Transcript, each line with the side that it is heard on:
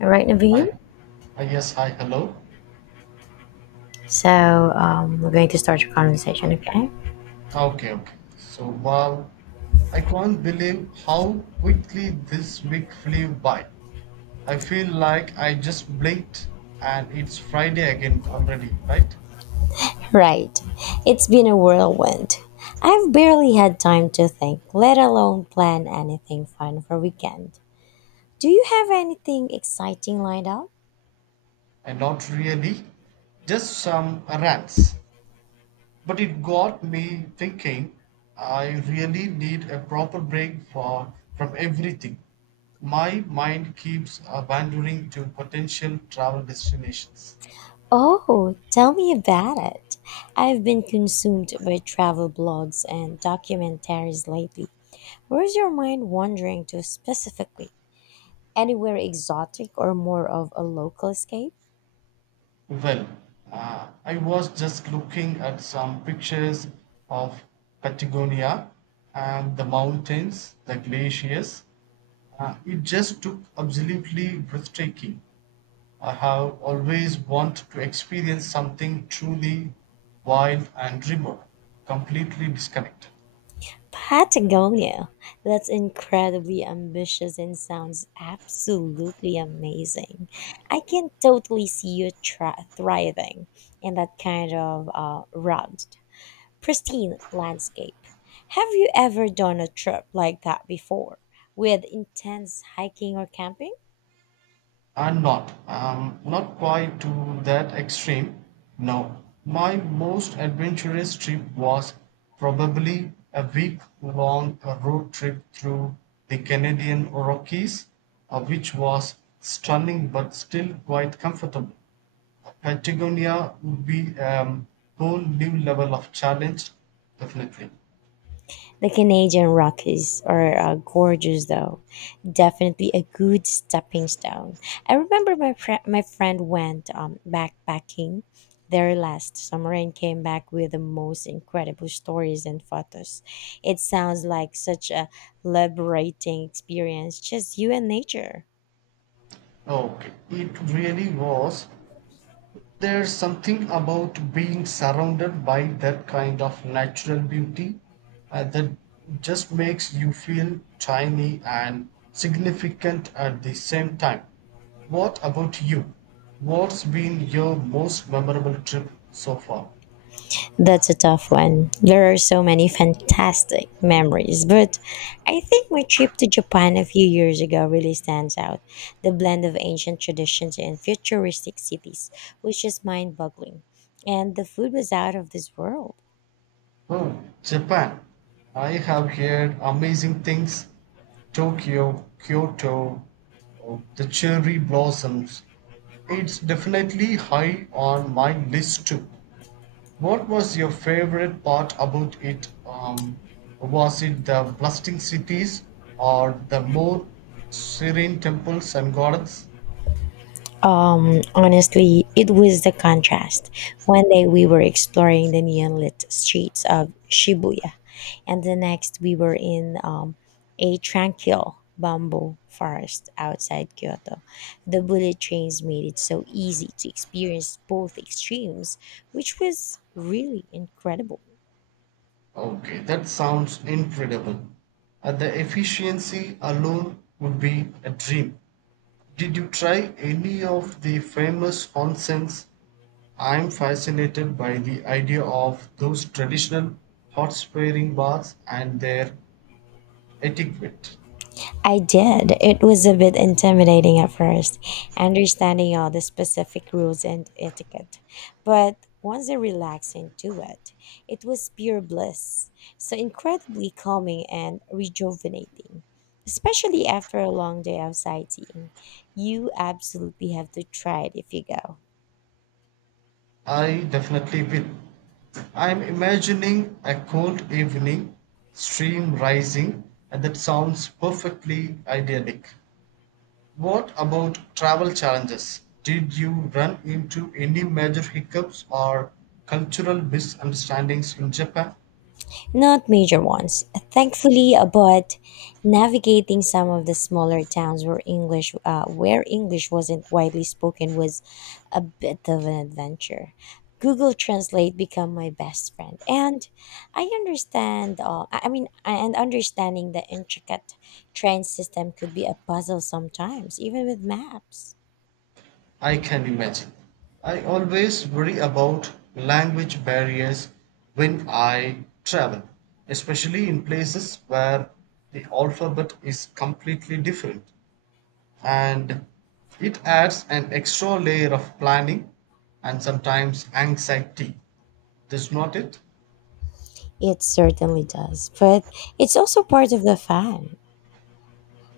left: All right,
right: Hi.
left: Naveen.
right: Hi, yes, hi, hello.
left: So we're going to start your conversation, okay?
right: Okay, okay. So, wow, I can't believe how quickly this week flew by. I feel like I just blinked and it's Friday again already, right?
left: Right. It's been a whirlwind. I've barely had time to think, let alone plan anything fun for weekend. Do you have anything exciting lined up?
right: And Not really, just some rants. But it got me thinking I really need a proper break from everything. My mind keeps wandering to potential travel destinations.
left: Oh, tell me about it. I've been consumed by travel blogs and documentaries lately. Where's your mind wandering to specifically? Anywhere exotic or more of a local escape?
right: Well, I was just looking at some pictures of Patagonia and the mountains, the glaciers. It just took absolutely breathtaking. I have always wanted to experience something truly wild and remote, completely disconnected.
left: Patagonia. That's incredibly ambitious and sounds absolutely amazing. I can totally see you thriving in that kind of rugged, pristine landscape. Have you ever done a trip like that before with intense hiking or camping?
right: I'm not quite to that extreme. No. My most adventurous trip was probably a week long road trip through the Canadian Rockies, which was stunning but still quite comfortable. Patagonia would be a whole new level of challenge, definitely.
left: The Canadian Rockies are gorgeous, though. Definitely a good stepping stone. I remember my friend went backpacking there last summer and came back with the most incredible stories and photos. It sounds like such a liberating experience, just you and nature.
right: Okay, it really was. There's something about being surrounded by that kind of natural beauty that just makes you feel tiny and significant at the same time. What about you? What's been your most memorable trip so far?
left: That's a tough one. There are so many fantastic memories, but I think my trip to Japan a few years ago really stands out. The blend of ancient traditions and futuristic cities was just mind boggling. And the food was out of this world.
right: Oh, Japan. I have heard amazing things. Tokyo, Kyoto, oh, the cherry blossoms. It's definitely high on my list too. What was your favorite part about it? Was it the bustling cities or the more serene temples and gardens?
left: Honestly, it was the contrast. One day we were exploring the neon lit streets of Shibuya, and the next we were in a tranquil bamboo forest outside Kyoto. The bullet trains made it so easy to experience both extremes, which was really incredible.
right: Okay, that sounds incredible. The efficiency alone would be a dream. Did you try any of the famous onsens? I'm fascinated by the idea of those traditional hot spring baths and their etiquette.
left: I did. It was a bit intimidating at first, understanding all the specific rules and etiquette. But once I relaxed into it, it was pure bliss. So incredibly calming and rejuvenating, especially after a long day of sightseeing. You absolutely have to try it if you go.
right: I definitely will. I'm imagining a cold evening, stream rising, and that sounds perfectly idyllic. What about travel challenges? Did you run into any major hiccups or cultural misunderstandings in Japan?
left: Not major ones, thankfully, but navigating some of the smaller towns where English wasn't widely spoken, was a bit of an adventure. Google Translate became my best friend, and I understand. I mean, and understanding the intricate train system could be a puzzle sometimes, even with maps.
right: I can imagine. I always worry about language barriers when I travel, especially in places where the alphabet is completely different, and it adds an extra layer of planning and sometimes anxiety. That's not it?
left: It certainly does, but it's also part of the fun.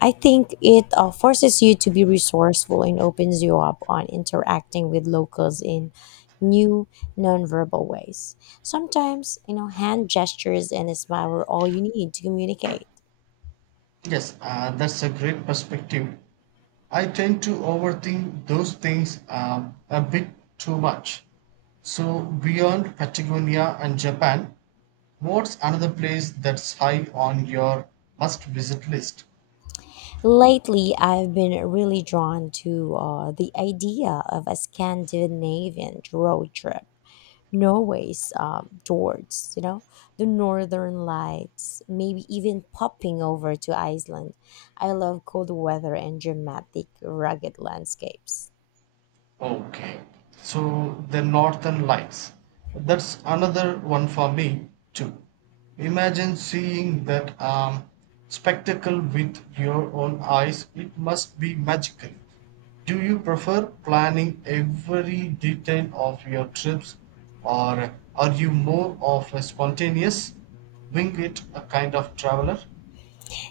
left: I think it forces you to be resourceful and opens you up on interacting with locals in new nonverbal ways. Sometimes, you know, hand gestures and a smile are all you need to communicate.
right: Yes, that's a great perspective. I tend to overthink those things a bit too much. So, beyond Patagonia and Japan, what's another place that's high on your must visit list?
left: Lately, I've been really drawn to the idea of a Scandinavian road trip. Norway's fjords, you know, the northern lights, maybe even popping over to Iceland. I love cold weather and dramatic, rugged landscapes.
right: Okay. So the northern lights. That's another one for me too. Imagine seeing that spectacle with your own eyes. It must be magical. Do you prefer planning every detail of your trips or are you more of a spontaneous wing it a kind of traveler?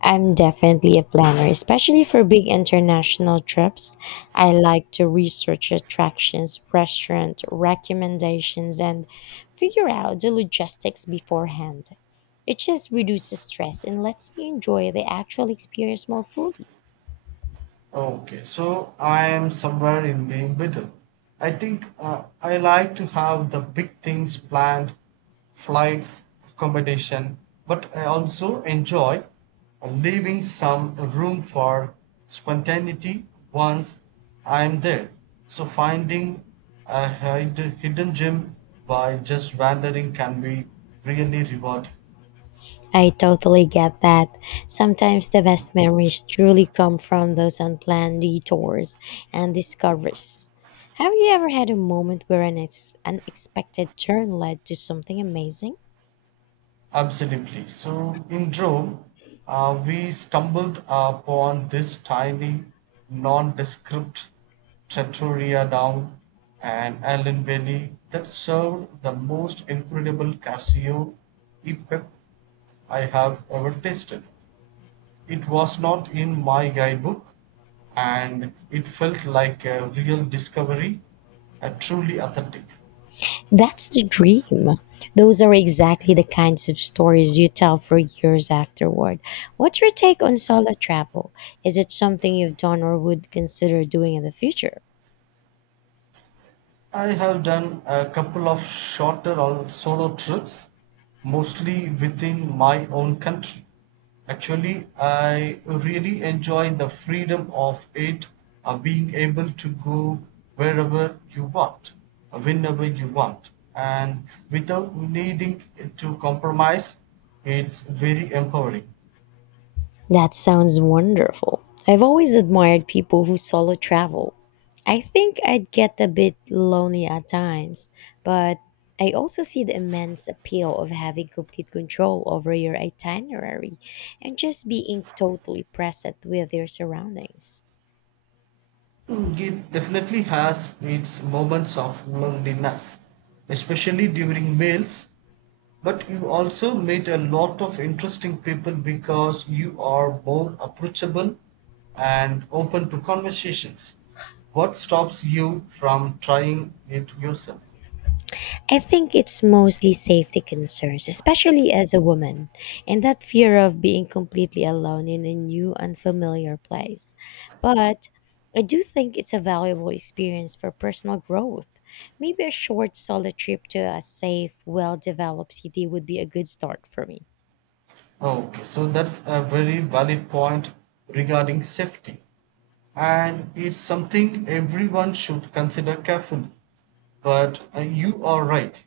left: I'm definitely a planner, especially for big international trips. I like to research attractions, restaurant recommendations, and figure out the logistics beforehand. It just reduces stress and lets me enjoy the actual experience more fully.
right: Okay, so I am somewhere in the middle. I think I like to have the big things planned, flights, accommodation, but I also enjoy leaving some room for spontaneity once I'm there. So finding a hidden gem by just wandering can be really rewarding.
left: I totally get that. Sometimes the best memories truly come from those unplanned detours and discoveries. Have you ever had a moment where an unexpected turn led to something amazing?
right: Absolutely. So in Rome, we stumbled upon this tiny, nondescript trattoria down an island valley that served the most incredible Casio e Pep I have ever tasted. It was not in my guidebook, and it felt like a real discovery, a truly authentic.
left: That's the dream. Those are exactly the kinds of stories you tell for years afterward. What's your take on solo travel? Is it something you've done or would consider doing in the future?
right: I have done a couple of shorter or solo trips, mostly within my own country. Actually, I really enjoy the freedom of it, of being able to go wherever you want, whenever you want, and without needing to compromise. It's very empowering.
left: That sounds wonderful. I've always admired people who solo travel. I think I'd get a bit lonely at times, but I also see the immense appeal of having complete control over your itinerary and just being totally present with your surroundings.
right: Mm, it definitely has its moments of loneliness, especially during meals. But you also meet a lot of interesting people because you are more approachable and open to conversations. What stops you from trying it yourself?
left: I think it's mostly safety concerns, especially as a woman, and that fear of being completely alone in a new, unfamiliar place. But I do think it's a valuable experience for personal growth. Maybe a short solo trip to a safe, well developed city would be a good start for me.
right: Okay, so that's a very valid point regarding safety, and it's something everyone should consider carefully. But you are right,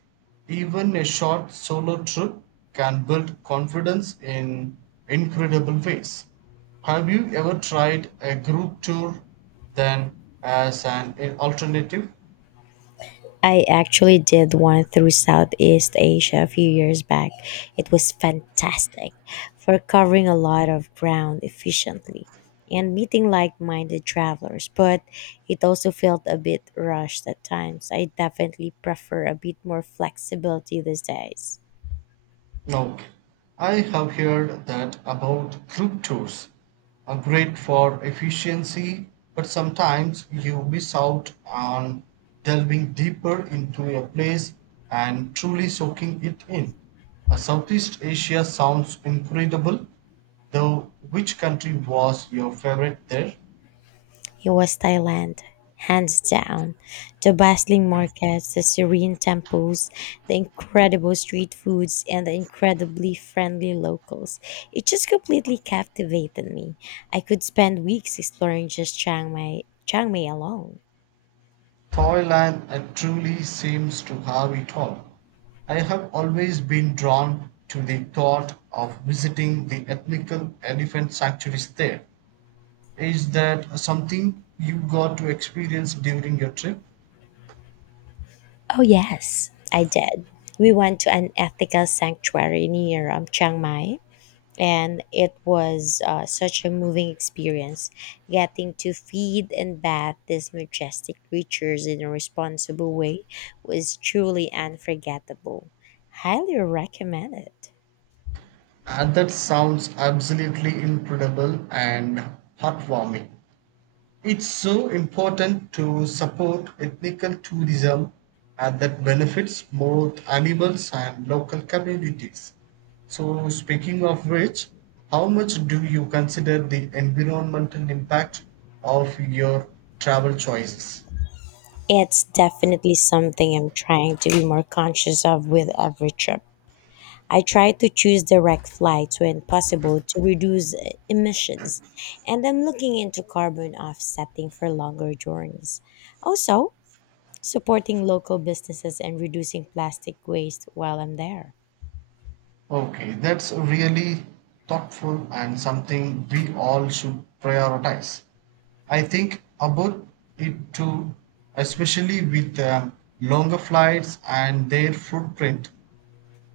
right: even a short solo trip can build confidence in incredible ways. Have you ever tried a group tour then as an alternative?
left: I actually did one through Southeast Asia a few years back. It was fantastic for covering a lot of ground efficiently and meeting like minded travelers, but it also felt a bit rushed at times. I definitely prefer a bit more flexibility these days.
right: Now, I have heard that about group tours are great for efficiency, but sometimes you miss out on delving deeper into a place and truly soaking it in. Southeast Asia sounds incredible, though. Which country was your favorite there?
left: It was Thailand, hands down. The bustling markets, the serene temples, the incredible street foods, and the incredibly friendly locals. It just completely captivated me. I could spend weeks exploring just Chiang Mai alone.
right: Thailand truly seems to have it all. I have always been drawn to the thought of visiting the ethnical elephant sanctuaries there. Is that something you got to experience during your trip?
left: Oh, yes, I did. We went to an ethical sanctuary near Chiang Mai, and it was such a moving experience. Getting to feed and bathe these majestic creatures in a responsible way was truly unforgettable. Highly recommend it.
right: And that sounds absolutely incredible and heartwarming. It's so important to support ethical tourism and that benefits both animals and local communities. So, speaking of which, how much do you consider the environmental impact of your travel choices?
left: It's definitely something I'm trying to be more conscious of with every trip. I try to choose direct flights when possible to reduce emissions, and I'm looking into carbon offsetting for longer journeys. Also supporting local businesses and reducing plastic waste while I'm there.
right: Okay, that's really thoughtful and something we all should prioritize. I think about it too, especially with longer flights and their footprint.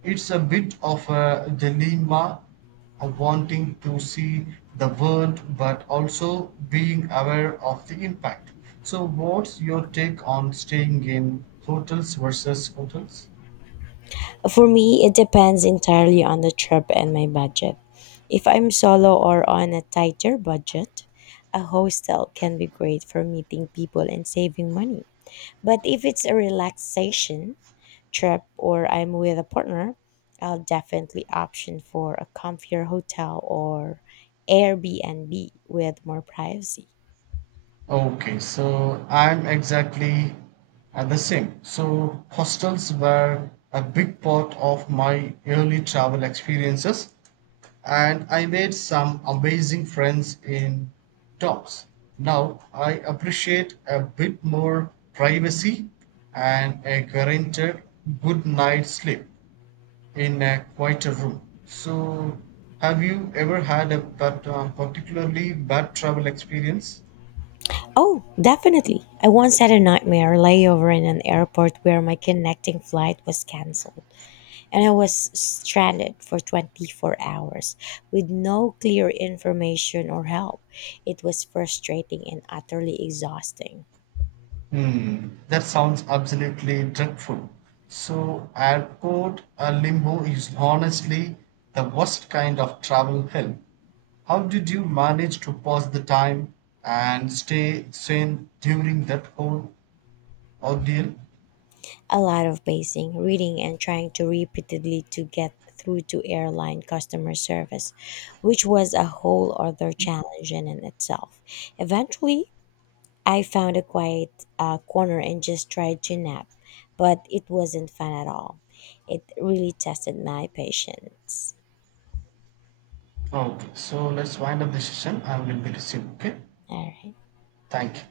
right: It's a bit of a dilemma of wanting to see the world but also being aware of the impact. So, what's your take on staying in hotels versus hotels?
left: For me, it depends entirely on the trip and my budget. If I'm solo or on a tighter budget, a hostel can be great for meeting people and saving money. But if it's a relaxation trip or I'm with a partner, I'll definitely option for a comfier hotel or Airbnb with more privacy.
right: Okay, so I'm exactly at the same. So hostels were a big part of my early travel experiences, and I made some amazing friends in talks. Now I appreciate a bit more privacy and a guaranteed good night's sleep in a quieter room. So, have you ever had a particularly bad travel experience?
left: Oh, definitely. I once had a nightmare layover in an airport where my connecting flight was canceled and I was stranded for 24 hours with no clear information or help. It was frustrating and utterly exhausting.
right: Hmm, that sounds absolutely dreadful. So, airport limbo is honestly the worst kind of travel hell. How did you manage to pass the time and stay sane during that whole ordeal?
left: A lot of pacing, reading, and trying to repeatedly to get through to airline customer service, which was a whole other challenge in itself. Eventually, I found a quiet corner and just tried to nap, but it wasn't fun at all. It really tested my patience.
right: Okay, so let's wind up the session. I will be resume. Okay,
left: All right.
right: thank you.